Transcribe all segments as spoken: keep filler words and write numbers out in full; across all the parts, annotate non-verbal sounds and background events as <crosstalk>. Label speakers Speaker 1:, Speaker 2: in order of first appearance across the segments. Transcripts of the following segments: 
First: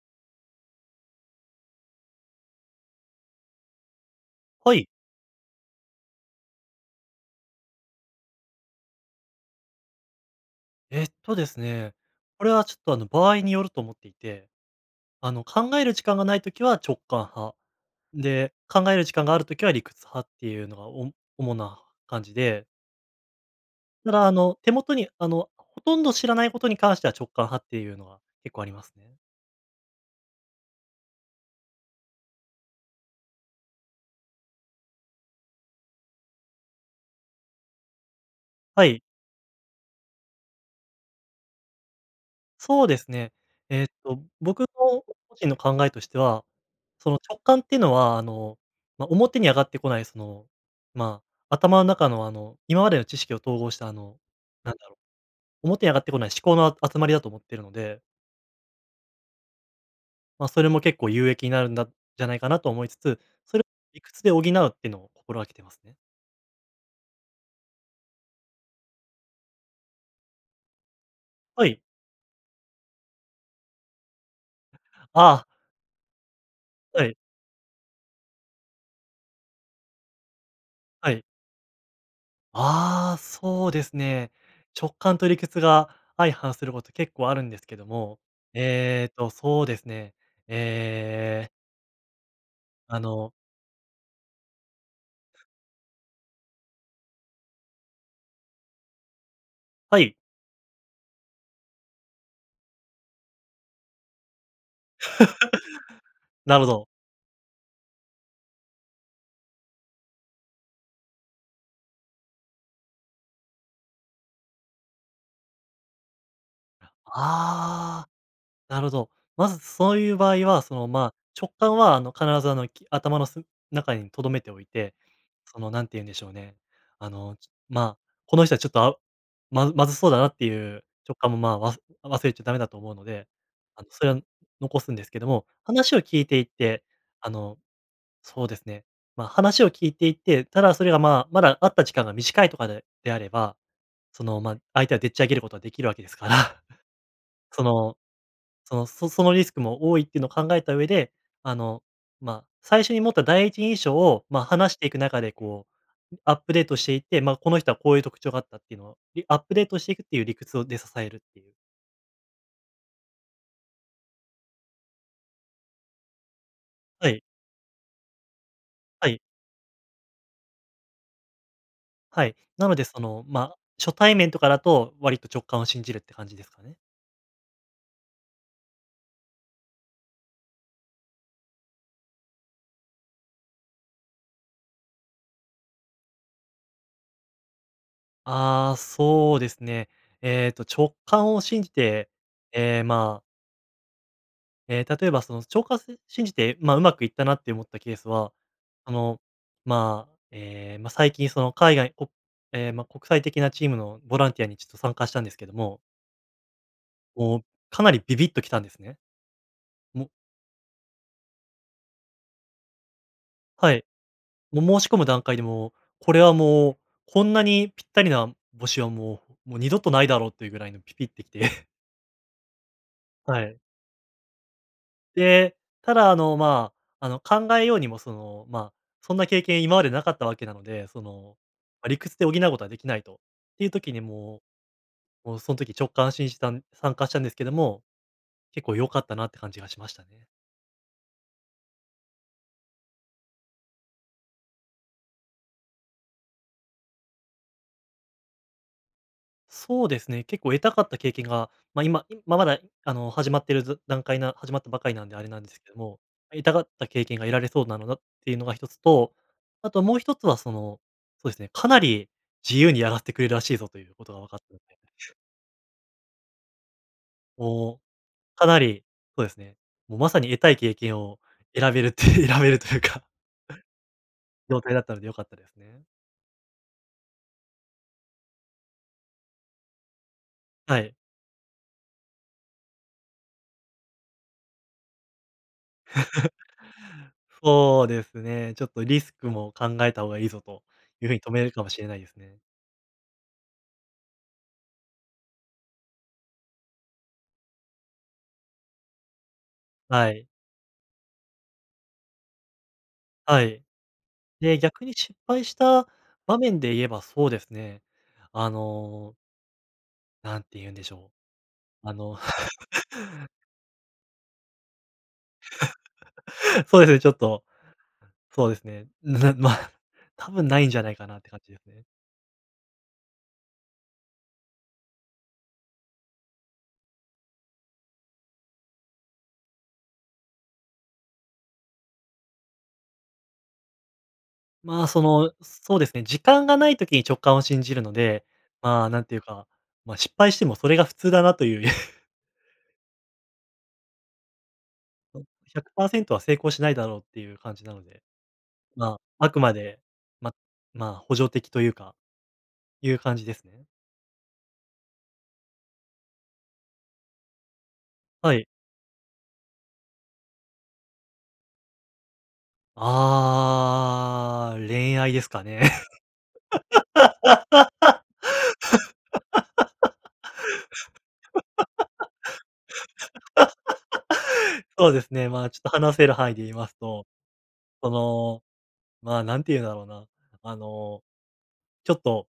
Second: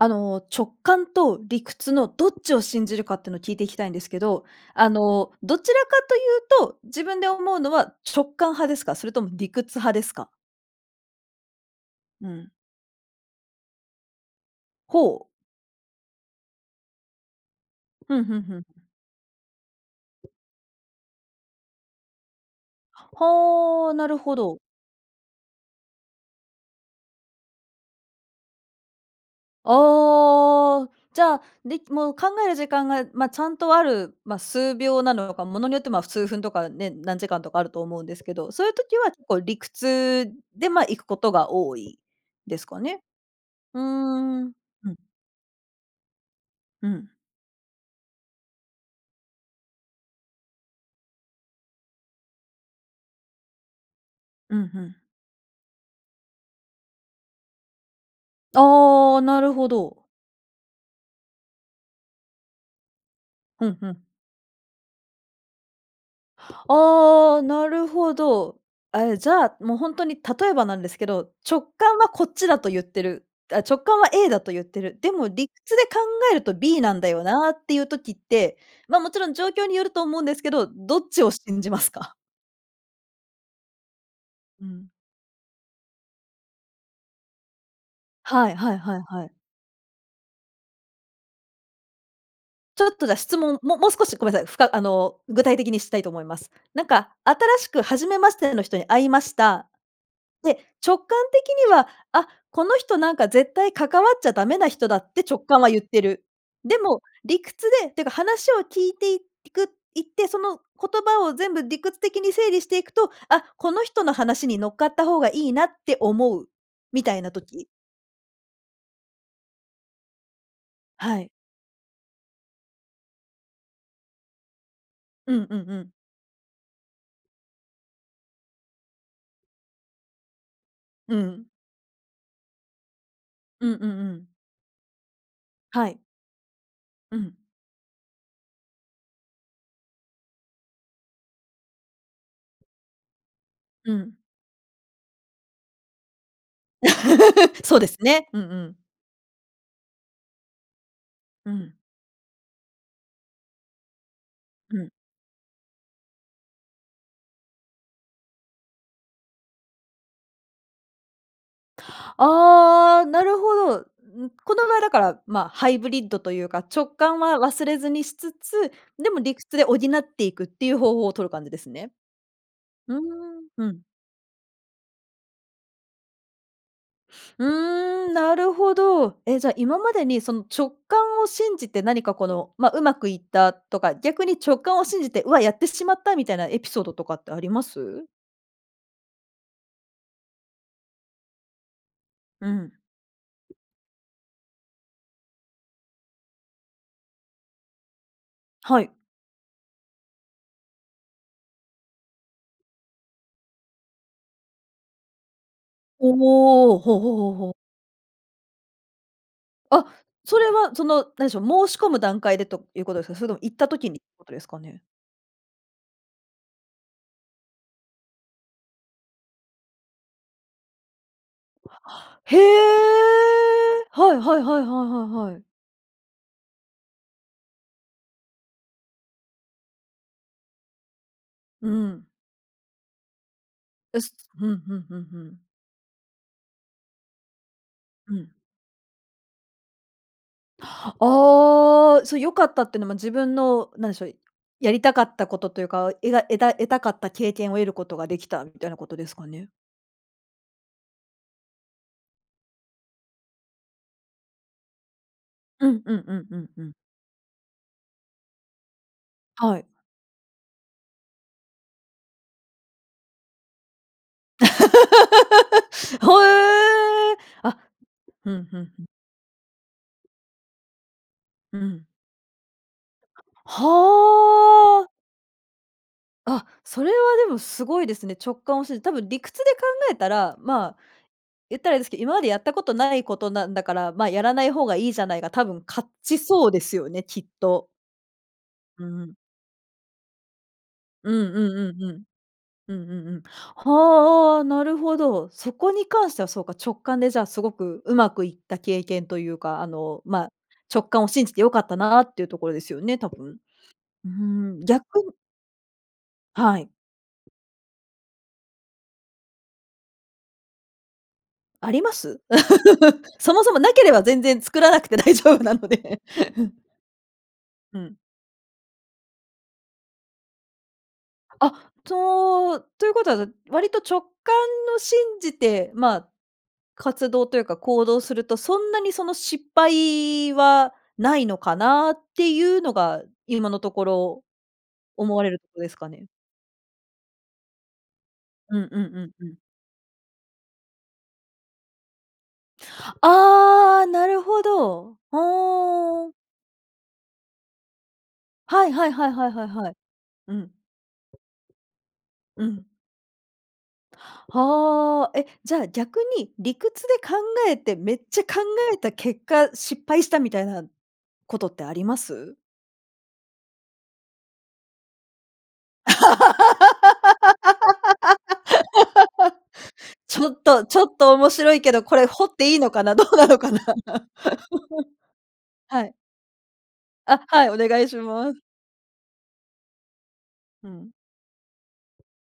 Speaker 1: あの、直感と理屈のどっちを信じるかってのを聞いていきたいんですけど。
Speaker 2: はい。
Speaker 1: あの、どちらかというと、自分で思うのは直感派ですか？それとも理屈派ですか？
Speaker 2: えっとですね。
Speaker 1: う
Speaker 2: こ
Speaker 1: ん。
Speaker 2: れは、ちょっと、あの、場合によると思っていて。
Speaker 1: ほう。
Speaker 2: あの、考える時間がない時は直感派。
Speaker 1: ふんふん
Speaker 2: で、
Speaker 1: ふん。
Speaker 2: 考える時間がある時は理屈派っていうのがお主な感じで。
Speaker 1: はあ、な
Speaker 2: だ
Speaker 1: る
Speaker 2: から、あ
Speaker 1: ほ
Speaker 2: の、
Speaker 1: ど。
Speaker 2: 手元に、あの、ほとんど知らないことに関しては直感派っていうのは結構ありますね。
Speaker 1: ああ、じゃあ、で、もう、考える時間が、ま、ちゃんとある、ま、数秒なのか物によって、ま、数分とかね、何時間とかあると思うんですけど、そういう
Speaker 2: は
Speaker 1: 時
Speaker 2: い。
Speaker 1: は結構理屈で、ま、行くことが多いですか
Speaker 2: そうで
Speaker 1: ね？
Speaker 2: すね。
Speaker 1: うー
Speaker 2: えっと、
Speaker 1: ん、
Speaker 2: 僕の
Speaker 1: うん。
Speaker 2: 個人の考えとしては、
Speaker 1: うん。
Speaker 2: その、直感っていうのは、あの、ま、表に上がってこない、その、ま、頭の中の、あの、今までの知識を統合したあの、
Speaker 1: うん、
Speaker 2: なん
Speaker 1: ふ
Speaker 2: だろ
Speaker 1: ん。
Speaker 2: う、表に上がってこない思考のあ集まりだと思ってるので。
Speaker 1: ああ、なるほど。
Speaker 2: ま、それも結構有益になるんだじゃないかなと思いつつ、それ
Speaker 1: ふんふん。
Speaker 2: 理屈で補うってのを心がけてますね。
Speaker 1: ああ、なるほど。ええ、じゃあ、もう本当に例えばなんですけど、直
Speaker 2: はい。
Speaker 1: 感はこっちだとゆってる。あ、直感は A だとゆってる。で
Speaker 2: <exhales>
Speaker 1: も
Speaker 2: ああ。
Speaker 1: 理屈で考えると B なん
Speaker 2: は
Speaker 1: だ
Speaker 2: い。
Speaker 1: よなっていう時って、ま、もちろん状況によると思うんですけど、どっ
Speaker 2: は
Speaker 1: ち
Speaker 2: い。
Speaker 1: を信じますか？
Speaker 2: ああ、そうですね。
Speaker 1: うん。
Speaker 2: 直感と理屈が、相反すること、結構あるんですけども、
Speaker 1: はいはいはい
Speaker 2: えっ
Speaker 1: はい。
Speaker 2: と、そうですねえ、ええ。
Speaker 1: ちょっ
Speaker 2: あ
Speaker 1: とじゃ
Speaker 2: の。
Speaker 1: 質問、ももう少しごめんなさい、ふかあの具体的にしたいと思います。なんか、新しく初めましての人に会いました。
Speaker 2: はい。
Speaker 1: で、直感的には、あ、この人なんか絶対関わっちゃダメな人だ、って直感はゆってる。
Speaker 2: <laughs> なるほ
Speaker 1: で
Speaker 2: ど。
Speaker 1: も、理屈でっていうか話を聞いていくいって、その言葉を、全部理屈的に整理していくと、あ、この人の話に乗っかった方がいいな、って思う、みたいな時。
Speaker 2: ああ、なるほど。まずそういう場合はそのまあ、
Speaker 1: はい。
Speaker 2: 直感はあの必ずあの、き頭のす中に留めておいて、
Speaker 1: うんう
Speaker 2: そ
Speaker 1: ん
Speaker 2: の
Speaker 1: う
Speaker 2: 何て
Speaker 1: ん。
Speaker 2: 言うんでしょうね、あの、まあ、この人はちょっとあまずまずそうだなっていう
Speaker 1: う
Speaker 2: 直感も
Speaker 1: ん。
Speaker 2: まあ、わす忘れちゃダメだと思うので、
Speaker 1: うんうん
Speaker 2: あ
Speaker 1: う
Speaker 2: の、それを
Speaker 1: ん。
Speaker 2: 残すんですけども、
Speaker 1: は
Speaker 2: 話
Speaker 1: い。
Speaker 2: を聞いていて、
Speaker 1: う
Speaker 2: あ
Speaker 1: ん。
Speaker 2: のそうですね。まあ、話を聞いていて、ただそれがまあ、まだ会った時間が短いとかで、であれば、
Speaker 1: うん。
Speaker 2: その、まあ、相手はでっち上げることができるわけですから。そ
Speaker 1: <laughs> そうで
Speaker 2: の、
Speaker 1: すね。うんう
Speaker 2: そ
Speaker 1: ん。
Speaker 2: の、そそのリスクも多いっていうのを考えた上で、
Speaker 1: う
Speaker 2: あ
Speaker 1: ん。
Speaker 2: の、ま、最初に持った第一印象を、まあ話し
Speaker 1: う
Speaker 2: てい
Speaker 1: ん。
Speaker 2: く中で、こう、アップデートしていって、まあこの人はこういう特徴があったっていうのを、アップデートしていく、っていう理屈をで支えるっていう。
Speaker 1: ああ、なるほど。ん、この場合だからまあ、ハイブリッドというか、直
Speaker 2: は
Speaker 1: 感
Speaker 2: い。
Speaker 1: は忘れずにしつつ、で
Speaker 2: はい。
Speaker 1: も理屈で補っていくっていう方法をとる感じですね。
Speaker 2: はい、なので
Speaker 1: うー
Speaker 2: その、
Speaker 1: ん、
Speaker 2: ま、
Speaker 1: うん。
Speaker 2: 初対面とかだと、割と直感を信じるって感じですかね。
Speaker 1: うーん、なるほど。え、じゃあ、今までに、その、直感を信じて何かこの、ま、うまくいったとか、逆に直感を信じて、うわ、やってしまったみたいなエピソードとかってあります？
Speaker 2: ああ、そうですね。えっと、直感を信じて、
Speaker 1: うん。
Speaker 2: ええ、まあ。え、例えば、その、ちょうかす信じて、ま、うまくいったなって思ったケースは、
Speaker 1: はい。
Speaker 2: あの、ま、え、ま、最近その海外おええ、ま、国際的なチームのボランティアに、ちょっと、参加したんですけども。
Speaker 1: おお、ほうほうほう
Speaker 2: もう、
Speaker 1: ほう。
Speaker 2: かなりビビッと来たんですね。
Speaker 1: あ、
Speaker 2: うん。
Speaker 1: それは、その、何でしょう、申し込む段階でということですか？それとも行った
Speaker 2: はい、
Speaker 1: 時にってことですか
Speaker 2: もう、
Speaker 1: ね？
Speaker 2: 申し込む段階でも、これは、もう、こんなにぴったりな募集は、もうもう、二度とないだろうっていうぐらいのピピッてきて。<chuckles>
Speaker 1: へえ！
Speaker 2: はい。
Speaker 1: はいはいはいはいはいはい。
Speaker 2: で、ただ、あの、まあ、あの、考えようにも、その、ま、そんな経験今までなかったわけなので、その、
Speaker 1: う
Speaker 2: ま、理
Speaker 1: ん。
Speaker 2: 屈で補うことはできないとっていう時
Speaker 1: えっ
Speaker 2: に
Speaker 1: す、
Speaker 2: も、
Speaker 1: ふんふんふんふ
Speaker 2: も
Speaker 1: ん。
Speaker 2: う、その時直感信じたん参加したんですけども、
Speaker 1: うん。
Speaker 2: 結構良かったなって感じがしましたね。
Speaker 1: ああ、それ良かったっていうのも自分の、なんでしょう、やりたかったことというか、えが得た得たかった経験を得ることができた、みたいなことですかね。
Speaker 2: そうですね、結構得たかった経験が、ま、今、いままだ、あの、始まってるず段階な始まったばかりなんであれなんです
Speaker 1: う
Speaker 2: けど
Speaker 1: んう
Speaker 2: も、
Speaker 1: んうんう
Speaker 2: 得
Speaker 1: ん
Speaker 2: たが
Speaker 1: う
Speaker 2: っ
Speaker 1: ん。
Speaker 2: た経験が得られそうなのだっていうのがひとつと、
Speaker 1: はい。
Speaker 2: あともうひとつはその、そうですね、かなり、自由にやらせてくれるらしいぞと、いうことがわかったので。
Speaker 1: <laughs> ほえ。あ、
Speaker 2: も
Speaker 1: ふ
Speaker 2: う、
Speaker 1: ん
Speaker 2: かな
Speaker 1: ふんふ
Speaker 2: り
Speaker 1: ん。
Speaker 2: そうですね。もう、まさに、得たい経験を
Speaker 1: う
Speaker 2: 選べ
Speaker 1: ん。
Speaker 2: るって選べるというか状態だ
Speaker 1: は
Speaker 2: っ
Speaker 1: あ。
Speaker 2: たので良かったですね。
Speaker 1: あ、それはでもすごいですね。直感を信じ、多分理屈で考えたら、まあ、
Speaker 2: はい。
Speaker 1: 言ったらあれですけど、今までやったことないことなんだから、まあ、やらない方がいいじゃない、が、多分勝ち
Speaker 2: <laughs>
Speaker 1: そうですよね、きっと。
Speaker 2: そうですね、ちょっと、
Speaker 1: う
Speaker 2: リス
Speaker 1: ん。
Speaker 2: クも考えた方がいいぞ、という
Speaker 1: う
Speaker 2: 風に止
Speaker 1: ん
Speaker 2: め
Speaker 1: う
Speaker 2: る
Speaker 1: ん
Speaker 2: かも
Speaker 1: う
Speaker 2: し
Speaker 1: ん
Speaker 2: れ
Speaker 1: う
Speaker 2: ない
Speaker 1: ん。
Speaker 2: ですね。
Speaker 1: うんうんうん。はあ、なるほど。そこに関してはそうか、直感で、じゃあ、すごくうまくいった経験というか、あの、
Speaker 2: は
Speaker 1: ま
Speaker 2: い。
Speaker 1: あ、直感を信じて良かったなっていうところですよね、多分。
Speaker 2: はい。
Speaker 1: うー
Speaker 2: で、
Speaker 1: ん、
Speaker 2: 逆に
Speaker 1: 逆
Speaker 2: 失
Speaker 1: に
Speaker 2: 敗した場
Speaker 1: は
Speaker 2: 面
Speaker 1: い。
Speaker 2: で言えば、そうですね。あのなんて言うんでしょ
Speaker 1: あり
Speaker 2: う、
Speaker 1: ま
Speaker 2: あの。
Speaker 1: す？<laughs>
Speaker 2: <laughs>
Speaker 1: そもそもなければ全然作らなくて大丈夫なので、ふん。
Speaker 2: <laughs> そうですね、ちょっと、
Speaker 1: うん。
Speaker 2: そうですね。<chuckles> ま、多分ないんじゃないかなって感
Speaker 1: あ、
Speaker 2: じですね。
Speaker 1: とということは、割と直感の信じて、ま、活動というか、行動するとそんなにその失敗はないのかなっていうのが、今のところ
Speaker 2: ま、そ
Speaker 1: 思われ
Speaker 2: の、
Speaker 1: るとこです
Speaker 2: そうで
Speaker 1: か
Speaker 2: すね、
Speaker 1: ね。
Speaker 2: 時間がない時に直感を信じるので。
Speaker 1: うんう
Speaker 2: ま、
Speaker 1: んう
Speaker 2: なん
Speaker 1: ん
Speaker 2: ていう
Speaker 1: うん。
Speaker 2: か、ま、失敗してもそれが普通だなという。<laughs>
Speaker 1: ああ、なるほど、
Speaker 2: うん、ひゃくパーセン
Speaker 1: ほお。
Speaker 2: トは成功しないだろうっていう感じなので、
Speaker 1: はいはい
Speaker 2: ま、
Speaker 1: はいは
Speaker 2: あ
Speaker 1: い
Speaker 2: く
Speaker 1: はい
Speaker 2: ま
Speaker 1: はい。
Speaker 2: で、ま
Speaker 1: うん。
Speaker 2: ま、補助的というか、
Speaker 1: うん。
Speaker 2: いう感じですね。
Speaker 1: はあ、え、じゃあ逆に、理屈で考えて、めっちゃ
Speaker 2: は
Speaker 1: 考
Speaker 2: い。
Speaker 1: えた結果、失敗したみたいなことってあります？
Speaker 2: ああ、恋愛ですかね。
Speaker 1: <laughs> ちょっとちょっと面白いけどこれ掘っていいのかな、どうなのかな。
Speaker 2: <laughs> そうですね、ま、ちょっと
Speaker 1: はい。
Speaker 2: 話せる範囲で言いますと。
Speaker 1: あ、はい、お願い
Speaker 2: そ
Speaker 1: します。
Speaker 2: の、ま、何てゆんだろうな、あ
Speaker 1: うん。
Speaker 2: の。ちょっと、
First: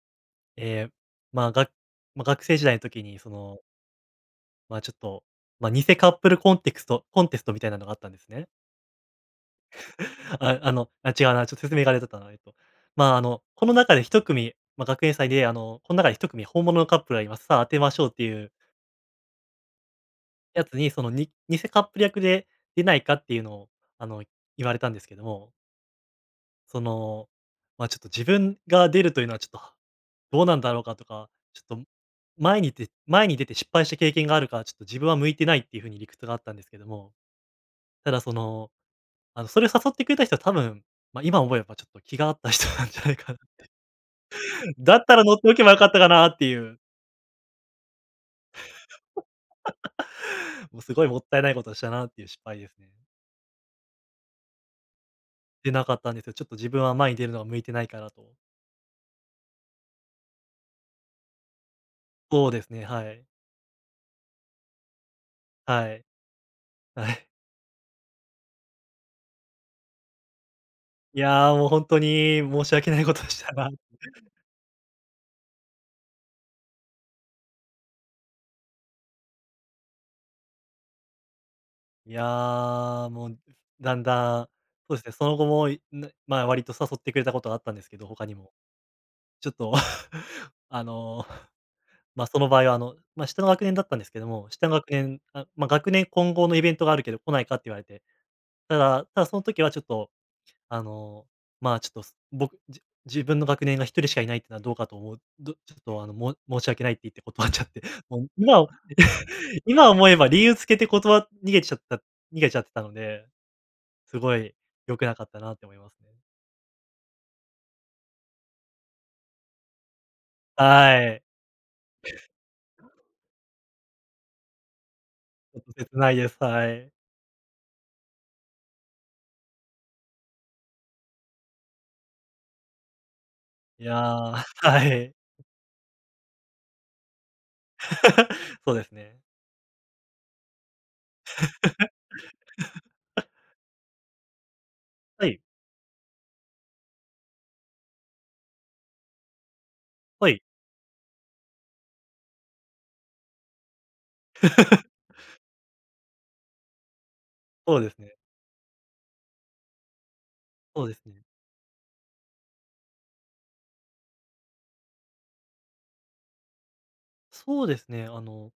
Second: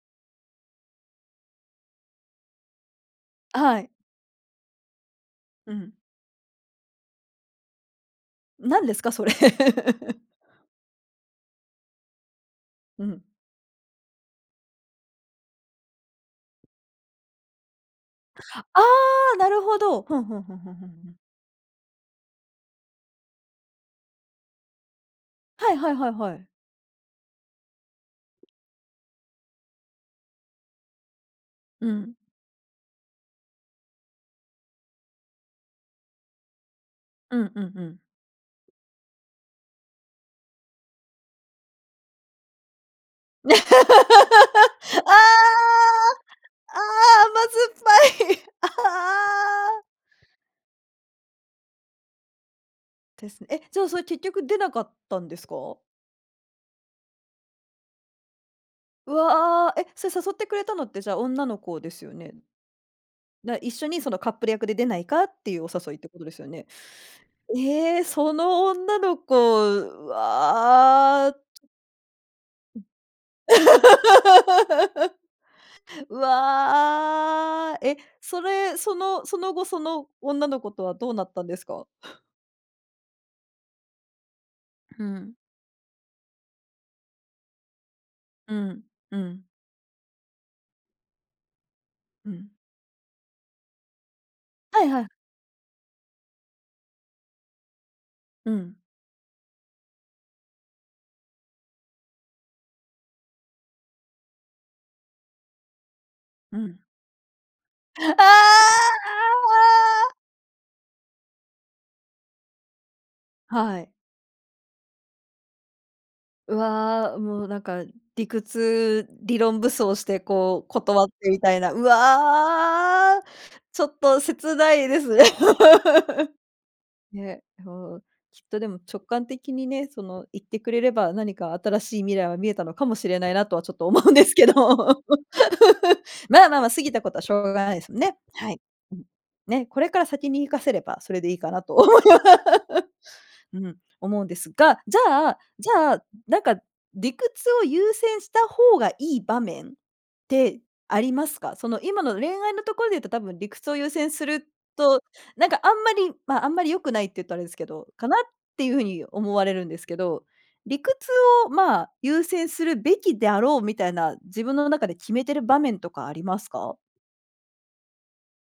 Speaker 2: え、ま、が、ま、学生時代の時にその
Speaker 1: はい。
Speaker 2: まあ、ちょっと、まあ、
Speaker 1: う
Speaker 2: 偽
Speaker 1: ん。
Speaker 2: カップルコンテクストコンテストみたいなのがあったんですね。
Speaker 1: 何ですかそれ。<laughs>
Speaker 2: <laughs> ああの、あ、違うな、ちょっと説明があれだったな、ええと。
Speaker 1: う
Speaker 2: まあ、あ
Speaker 1: ん。
Speaker 2: の、この中でひとくみ、ま、学園祭であの、こん中でひとくみ本物のカップルがいます。さあ当てましょうっていう
Speaker 1: ああ、なるほど。ふんふんふん
Speaker 2: や
Speaker 1: ふん
Speaker 2: つ
Speaker 1: ふ
Speaker 2: に
Speaker 1: ん
Speaker 2: そ
Speaker 1: ふ
Speaker 2: の、
Speaker 1: ん。
Speaker 2: に偽カップル役で、出ないかっていうのを、あの、言われたんですけども。
Speaker 1: はいはいはいはい。
Speaker 2: その、まあ、ちょっと自分が出るというのはちょっと、どうなんだろうかとか、ちょっと
Speaker 1: うん。
Speaker 2: 前に出前に出て失敗した経験があるから、ちょっと自分は向いてないっていうふうに理屈があったんですけども、
Speaker 1: うんうんうん。
Speaker 2: ただその、あの、それを誘ってくれた人は多分、ま、今思えばちょっと、気が合った人なんじゃないかなって、
Speaker 1: <laughs> ああ、
Speaker 2: だったら乗っておけば良かったかなっていう。
Speaker 1: 甘酸っぱい、ああ。
Speaker 2: <laughs> もうすごいもったいないことしたなっていう失敗ですね。
Speaker 1: です、え、じゃあそれ結局出なかったんですか？
Speaker 2: 出なかったんですよ。ちょっと自分は、前に出るのが向いてないかなと。
Speaker 1: うわあ、え？それ誘ってくれたのってじゃあ女の子ですよね。
Speaker 2: そうですね、はい。
Speaker 1: な、一緒にその、カップル役で出ないかっていう、お
Speaker 2: は
Speaker 1: 誘いっ
Speaker 2: い、
Speaker 1: てことですよね。
Speaker 2: はい。
Speaker 1: ええ、その女の子、う
Speaker 2: い
Speaker 1: わ。
Speaker 2: や、もうほんとに、申し
Speaker 1: うん。
Speaker 2: 訳ないことでしたな。
Speaker 1: <laughs> うわ。え、それ、そのその後、その女の子とはどうなったんですか？
Speaker 2: いや、もうだんだん、そうで
Speaker 1: う
Speaker 2: すね、そ
Speaker 1: ん。
Speaker 2: の後も、いぬまあ、割と誘ってくれたことがあったんですけど、他にも、
Speaker 1: うん、うん。
Speaker 2: ちょっと、<clears throat> あの、ま、
Speaker 1: う
Speaker 2: そ
Speaker 1: ん。
Speaker 2: の場合はあの、ま、下の学年だったんですけども、下の
Speaker 1: はい
Speaker 2: 学
Speaker 1: はい。
Speaker 2: 年、あ、ま、学年混合のイベントがあるけど来ないかって言われて、
Speaker 1: うん。
Speaker 2: ただただその時はちょっと、あの、まあ、ちょっとす僕じ自分の学年がひとりしかいないっていうのはどうかと思う、どちょっと、あの、も
Speaker 1: う
Speaker 2: 申し
Speaker 1: ん。
Speaker 2: 訳ないって言って、断っちゃって、
Speaker 1: ああ。
Speaker 2: もう今 <clears throat> 今思えば理由つけて断わ逃げちゃった逃げちゃったので、
Speaker 1: はい。
Speaker 2: すごい良くなかったなって思いますね。
Speaker 1: うわ、もうなんか理屈、理論武装してこう、断
Speaker 2: は
Speaker 1: っ
Speaker 2: い。
Speaker 1: てみたいな、うわ。ちょっと、切ないですね。
Speaker 2: ちょっと切ないで
Speaker 1: <laughs>
Speaker 2: す、はい。
Speaker 1: ね、ふう、きっとでも直感的にね、その言ってくれれば、何か新しい未来は見えたのかもしれないなとはちょっ
Speaker 2: い
Speaker 1: と、
Speaker 2: や、
Speaker 1: 思うんです
Speaker 2: は
Speaker 1: けど。
Speaker 2: い。
Speaker 1: <laughs> ままま、過ぎたことはしょうがないですんね。は
Speaker 2: <laughs>
Speaker 1: い。
Speaker 2: そうです
Speaker 1: うん。
Speaker 2: ね。
Speaker 1: ね、これから先に活かせれば、それでいいかなと思いま…
Speaker 2: <laughs>
Speaker 1: うん、思うんですが、じゃ
Speaker 2: は
Speaker 1: あ
Speaker 2: い。
Speaker 1: じゃあ、なんか、理屈を優先した方がいい場面っ
Speaker 2: はい。
Speaker 1: てありますか？その、今の恋愛のところで言うと多分理屈を優先する
Speaker 2: <laughs>
Speaker 1: と、なんかあんまり、まあ、あんまり良くないっていうとあれですけ
Speaker 2: そう
Speaker 1: ど、
Speaker 2: です
Speaker 1: か
Speaker 2: ね。
Speaker 1: なっていうふうに思われるんですけど、理
Speaker 2: そうで
Speaker 1: 屈
Speaker 2: すね。
Speaker 1: をまあ優先するべきであろうみたいな、自分の中で決めてる場面とかありますか？
Speaker 2: そうですね。あの、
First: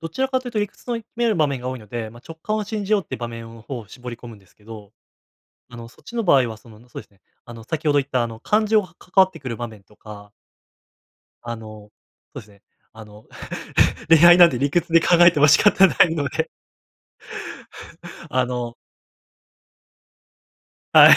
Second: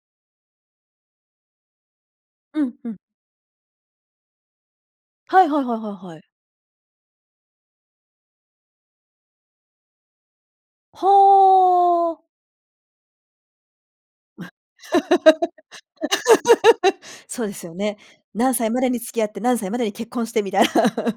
Speaker 2: どちらかというと理屈の見える場面が多いので、ま、直感
Speaker 1: う
Speaker 2: を
Speaker 1: ん
Speaker 2: 信
Speaker 1: う
Speaker 2: じ
Speaker 1: ん。
Speaker 2: ようっていう場面の方を絞り込むんですけど、
Speaker 1: はいはいは
Speaker 2: あ
Speaker 1: い
Speaker 2: の、
Speaker 1: はい
Speaker 2: そっち
Speaker 1: はい。
Speaker 2: の場合はその、そうですね、あの、先ほど言ったあの感情が関わってくる場面とか。あの、
Speaker 1: ほお。
Speaker 2: そうですね。あの、<laughs> 恋愛
Speaker 1: わ
Speaker 2: な
Speaker 1: っ、
Speaker 2: んて理屈で考えても仕方ないので。
Speaker 1: <laughs> そうですよね。
Speaker 2: あ
Speaker 1: 何歳
Speaker 2: の
Speaker 1: までに付き合って、何歳までに結婚してみたいな。
Speaker 2: はい。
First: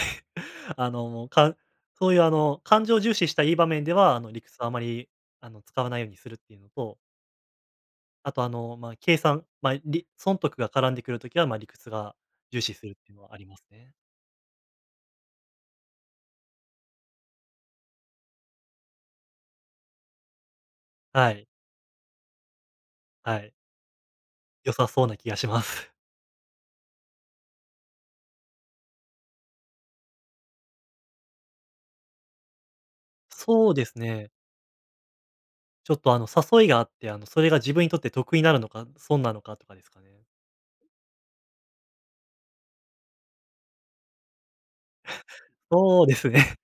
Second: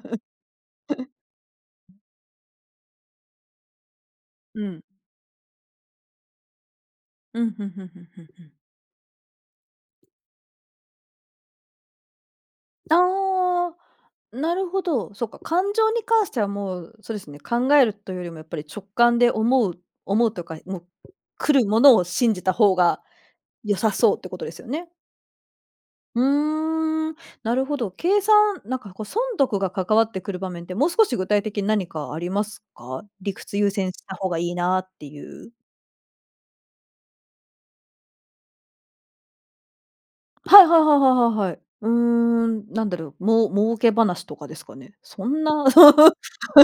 Speaker 2: あ の、かそういう、あの、感情重視した、良い場面では、あの、理屈
Speaker 1: う
Speaker 2: はあま
Speaker 1: ん。
Speaker 2: り、あの、使わないようにするっていうのと
Speaker 1: うん、ふんふんふんふん
Speaker 2: あ
Speaker 1: ふ
Speaker 2: と、あ
Speaker 1: ん。
Speaker 2: の、ま、計算、ま、り損得が絡んでくる時は、ま、理屈が重視するっていうのはあります
Speaker 1: あ
Speaker 2: ね。
Speaker 1: あ、なるほど、そっか、感情に関してはもう、そうですね、考えるというよりもやっぱり直感で思う思うとか、もう、
Speaker 2: はい。
Speaker 1: 来るものを信じた方が、
Speaker 2: はい。
Speaker 1: 良さそうってことですよ
Speaker 2: 良さ
Speaker 1: ね。
Speaker 2: そうな気がします。
Speaker 1: うーん、なるほど、計算、なんかこう損得が関わってくる場面って、もう少し具体的に何かありますか？理屈優
Speaker 2: そうで
Speaker 1: 先
Speaker 2: す
Speaker 1: した方
Speaker 2: ね。
Speaker 1: が良いなっていう。
Speaker 2: ちょっと、あの、誘いがあって、あの、それが自分にとって得になるのか、損なのかとかですかね。
Speaker 1: はいはいはいはいはいはい。うーん、なんだろう？もう儲け話とかですかね。そんな <laughs>
Speaker 2: そうですね。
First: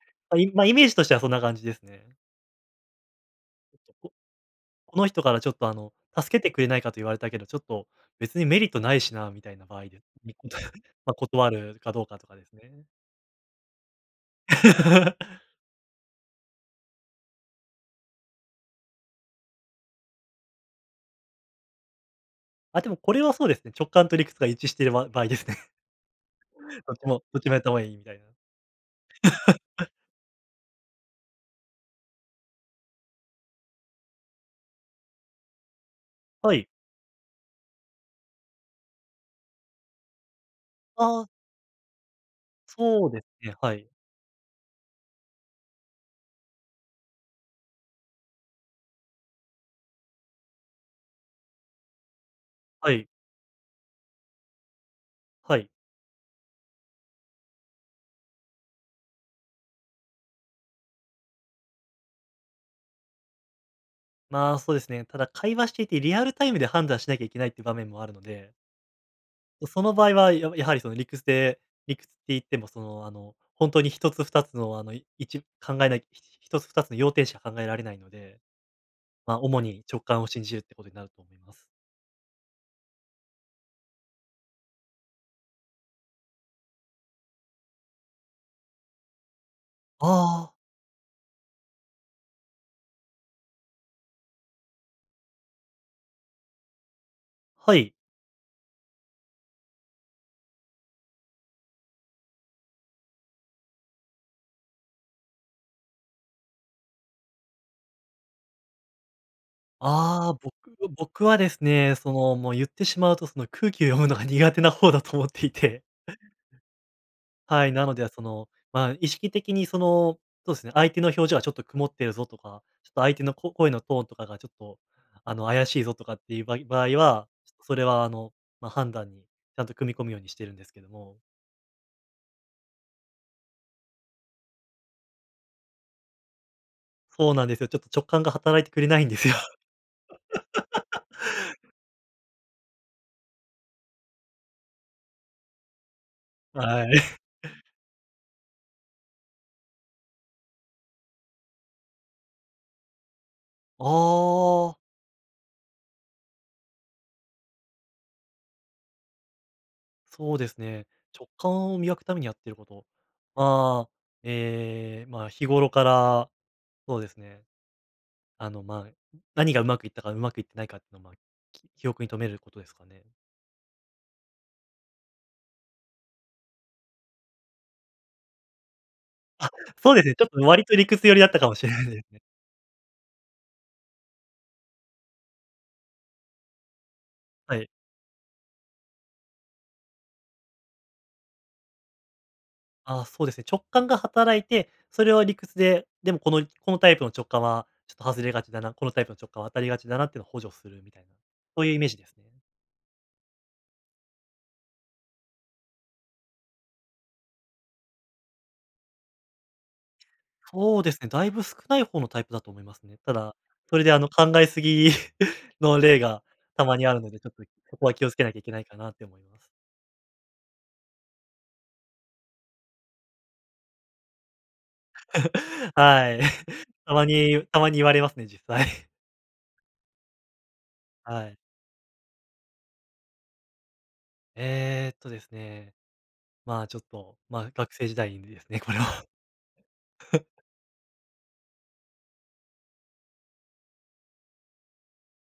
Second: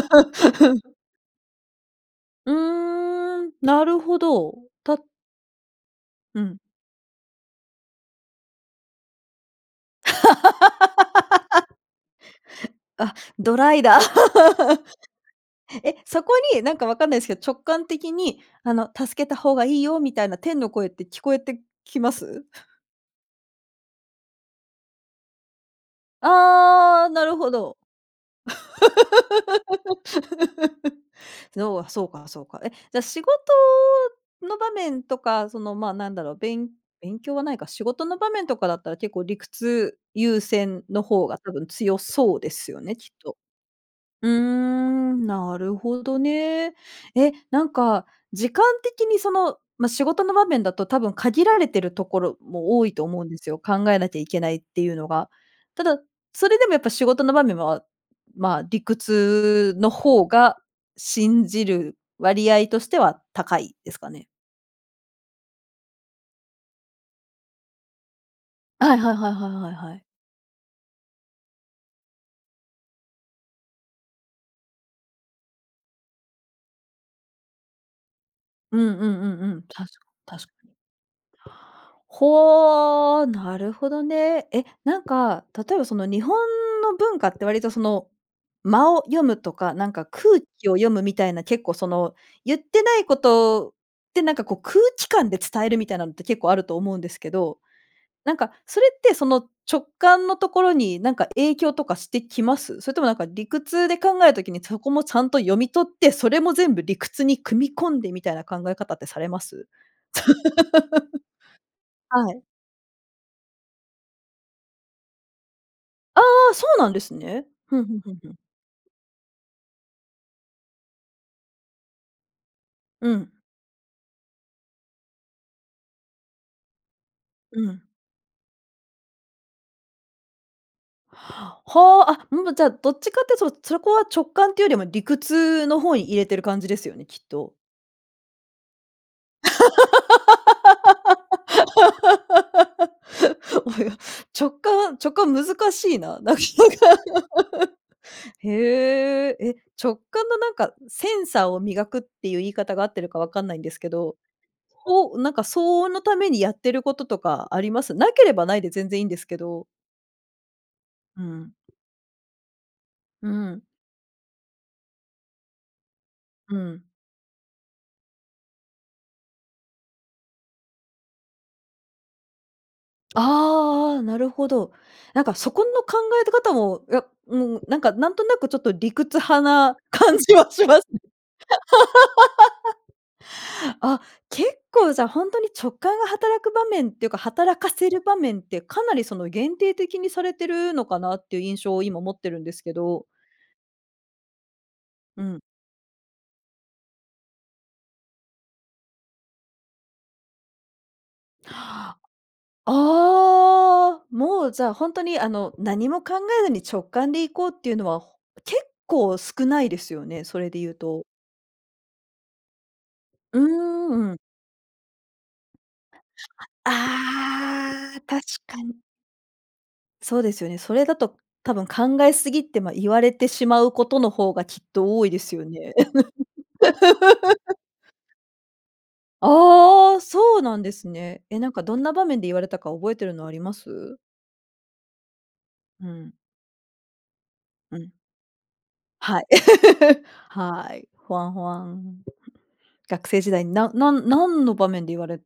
Speaker 2: ま、イメージとしてはそんな感じですね。
Speaker 1: うーん、なるほど、た
Speaker 2: この人からちょっと、あの「助
Speaker 1: う
Speaker 2: けて
Speaker 1: ん。
Speaker 2: くれないか」と言われたけど、ちょっと「別にメリットないしな」みたいな場合で、み、、<chuckles> ま、断
Speaker 1: <laughs>
Speaker 2: るかどうかとかですね。
Speaker 1: あ、ドライだ。
Speaker 2: <laughs>
Speaker 1: <laughs> え、そこに、なんかわかんないですけど、直感的に、あの「助けた方がいいよ」みたいな天の声って聞こえてきます？
Speaker 2: あ、でも、これはそうですね、直感と理屈が一致してる場-場合ですね。<chuckles> どっち
Speaker 1: ああ、
Speaker 2: も、
Speaker 1: なる
Speaker 2: どっち
Speaker 1: ほ
Speaker 2: もやった方
Speaker 1: ど。
Speaker 2: がいいみたいな。<laughs>
Speaker 1: <laughs> のは、そうかそうか。え、じゃ、仕事の場面とか、その、ま、なんだろう、
Speaker 2: はい。
Speaker 1: 勉勉強はないか、仕事の場面とかだったら、結構、理屈優先の
Speaker 2: あ
Speaker 1: 方
Speaker 2: あ。
Speaker 1: が多分強そうですよね、
Speaker 2: そう
Speaker 1: きっ
Speaker 2: です
Speaker 1: と。
Speaker 2: ね、はい。
Speaker 1: うーん、なるほどね。え、なんか、時間的に、その、ま、仕事の場面だと多分限られてるところも多
Speaker 2: は
Speaker 1: いと
Speaker 2: い。
Speaker 1: 思うんですよ。考えなきゃいけないっていうのが。
Speaker 2: はい。
Speaker 1: ただ、それでもやっぱ仕事の場面は、まあ、理屈の方が信じる割合としては高いですかね？
Speaker 2: まあ、そうですね。ただ会話していて、リアルタイムで判断しなきゃいけないっていう場面もあるので。
Speaker 1: はいはいはいはいはい
Speaker 2: そ
Speaker 1: は
Speaker 2: の
Speaker 1: い。
Speaker 2: 場合は、ややはりその理屈で理屈って言っても、その、あの、ほんとにひとつふたつの、あの、いち、考えないひとつふたつの要点しか考えられないので、
Speaker 1: うんうんう
Speaker 2: ま、
Speaker 1: んう
Speaker 2: 主
Speaker 1: ん、確
Speaker 2: に直感を
Speaker 1: かに
Speaker 2: 信
Speaker 1: 確か
Speaker 2: じるっ
Speaker 1: に。
Speaker 2: てことになると思います。
Speaker 1: ほう、なるほどね。え、なんか、例えば、その日本の文化って割と、その間を読むとか、なんか
Speaker 2: あ
Speaker 1: 空
Speaker 2: あ。
Speaker 1: 気を読むみたいな、結構、その、言ってないことって、なんか、こう空気感で伝えるみたいなのって結構あると思うんですけど、
Speaker 2: はい。
Speaker 1: なんか、それって、その、直感のところに、なんか、影響とかしてきます？それとも、なんか、理屈で考える時に、そこもちゃんと読み取って、それも全部理屈に組み込んでみたいな考え方ってされます？
Speaker 2: ああ、僕僕はです
Speaker 1: <laughs>
Speaker 2: ね、そ
Speaker 1: は
Speaker 2: の、
Speaker 1: い。
Speaker 2: もう、言ってしまうと、その、空気を読むのが苦手な方だと思っていて。
Speaker 1: ああ、そうなんですね。
Speaker 2: はい、
Speaker 1: ふん
Speaker 2: な
Speaker 1: ふ
Speaker 2: の
Speaker 1: ん
Speaker 2: で、
Speaker 1: ふん
Speaker 2: そ
Speaker 1: ふん。
Speaker 2: の、まあ、意識的にその、そうですね、相手の表情はちょっと曇ってるぞとか、ちょっと
Speaker 1: う
Speaker 2: 相手
Speaker 1: ん。
Speaker 2: のこ声のトーンとかがちょっと、あの、怪しいぞとかっていうばい場合は、
Speaker 1: う
Speaker 2: そ
Speaker 1: ん。
Speaker 2: れは、あの、ま、判断にちゃんと組み込むようにしてるんですけども。
Speaker 1: ほう、あうむじゃ、どっちかっていうと、そろそこは直感っていうよりも理屈の方に入れてる感じですよね、きっ
Speaker 2: そうなん
Speaker 1: と。
Speaker 2: ですよ。ちょっと直感が働いてくれないんですよ。<laughs>
Speaker 1: <laughs> およ、直感は直感難しいな。なかな
Speaker 2: はい。
Speaker 1: か。
Speaker 2: <chuckles>
Speaker 1: <laughs> へえ、え、直感のなんかセンサーを磨くっていう言い方があってるかわかんないんですけど、
Speaker 2: ああ。
Speaker 1: ほなんか、相応のためにやってることとかあります？なければないで全然いいんですけど。
Speaker 2: そうですね、
Speaker 1: う
Speaker 2: 直
Speaker 1: ん。
Speaker 2: 感を磨くためにやってること、
Speaker 1: うん。
Speaker 2: ああ、え、まあ、日頃から、
Speaker 1: うん。
Speaker 2: そうですね。あの、ま、何がうまくいったか、うまくいってないかっていうの、ま、記記憶に留めることですかね。
Speaker 1: ああ、なるほど。なんか、そこの考え方も、いや、もう、なんか、なんとなく、ちょっと理屈派
Speaker 2: あっ、
Speaker 1: な
Speaker 2: そうですね。
Speaker 1: 感
Speaker 2: ちょっ
Speaker 1: じ
Speaker 2: と
Speaker 1: はし
Speaker 2: 割
Speaker 1: ま
Speaker 2: と
Speaker 1: す。
Speaker 2: 理屈寄りだったかもしれないですね。
Speaker 1: <laughs> あ、結構じゃ、本当に直感が働く場面っていうか、
Speaker 2: は
Speaker 1: 働
Speaker 2: い。
Speaker 1: かせる場面って、かなり、その、限定的にされてるのかなっていう印象を今持ってるんですけ
Speaker 2: あ、
Speaker 1: ど
Speaker 2: そうですね、直感が働いて、それ
Speaker 1: う
Speaker 2: は理
Speaker 1: ん。
Speaker 2: 屈で、でもこのこのタイプの直感は、ちょっと外れがちだな、このタイプの直感は当たりがちだなってのを補助するみたいな、そういうイメージですね。
Speaker 1: ああ。もう、じゃ、本当に、あの、何も考えずに直感で行こうっていうのは結構少ないですよね？それで言う
Speaker 2: そうです
Speaker 1: と。
Speaker 2: ね。だいぶ少ない方のタイプだと思いますね。ただ、
Speaker 1: うー
Speaker 2: それ
Speaker 1: ん、
Speaker 2: で、
Speaker 1: う
Speaker 2: あの、
Speaker 1: うん。
Speaker 2: 考えすぎ <chuckles> の例が
Speaker 1: <unintelligible>
Speaker 2: たまにあるので、ちょっとそこ
Speaker 1: あ
Speaker 2: は
Speaker 1: あ、
Speaker 2: 気をつ
Speaker 1: 確
Speaker 2: けなきゃいけな
Speaker 1: か
Speaker 2: いか
Speaker 1: に。
Speaker 2: なと思います。
Speaker 1: そうですよね。それだと多分考えすぎって、ま、言われてしまうことの方がきっと多いですよね。
Speaker 2: <laughs> はい。<giggles> たまに
Speaker 1: <laughs>
Speaker 2: たまに言われますね、実際。<chuckles>
Speaker 1: ああ、そうなんですね。
Speaker 2: はい。
Speaker 1: え、なんかどんな場面で言われたか覚えてるのあります？
Speaker 2: えっとですね、
Speaker 1: うん。
Speaker 2: まあ、ちょっと、ま、学
Speaker 1: う
Speaker 2: 生
Speaker 1: ん。
Speaker 2: 時代にですね、これは。
Speaker 1: はい。<laughs>
Speaker 2: <laughs>
Speaker 1: はい。ホワンホワン。学生時代に、ななん何の場面で言われ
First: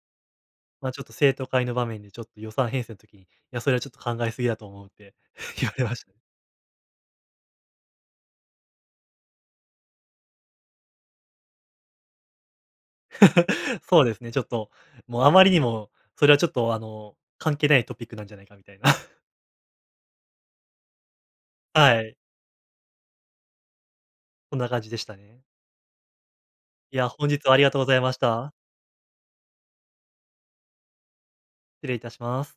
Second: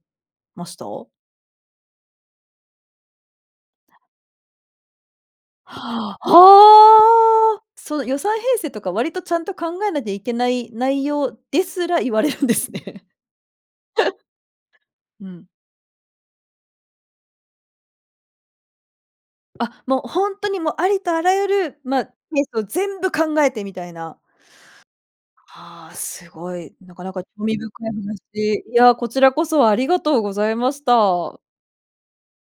Speaker 1: ました？
Speaker 2: ま、ちょっと生徒会の場面でちょっと予算編成の時に「いやそれはちょっと考えすぎだと思う」って <chuckles> 言われました。
Speaker 1: はあ、その予算編成とか、割とちゃんと考えなきゃいけない内容ですら、言われるんですね。
Speaker 2: <laughs> そうですね、ちょっと、も
Speaker 1: <laughs>
Speaker 2: う
Speaker 1: う
Speaker 2: あま
Speaker 1: ん。
Speaker 2: りにも、それはちょっと、あの、関係ないトピックなんじゃないかみたいな。<chuckles>
Speaker 1: あっ、もうほんとに、もうありとあらゆる、
Speaker 2: は
Speaker 1: ま、ケ
Speaker 2: い。
Speaker 1: ースを全部考えてみたいな。
Speaker 2: そんな感じでしたね。
Speaker 1: はあ、すごい。な
Speaker 2: い
Speaker 1: か
Speaker 2: や、
Speaker 1: なか
Speaker 2: 本
Speaker 1: 興
Speaker 2: 日は
Speaker 1: 味
Speaker 2: あり
Speaker 1: 深
Speaker 2: がとう
Speaker 1: い
Speaker 2: ございました。
Speaker 1: 話。いや、こちらこそありがとうございました。
Speaker 2: 失礼いたします。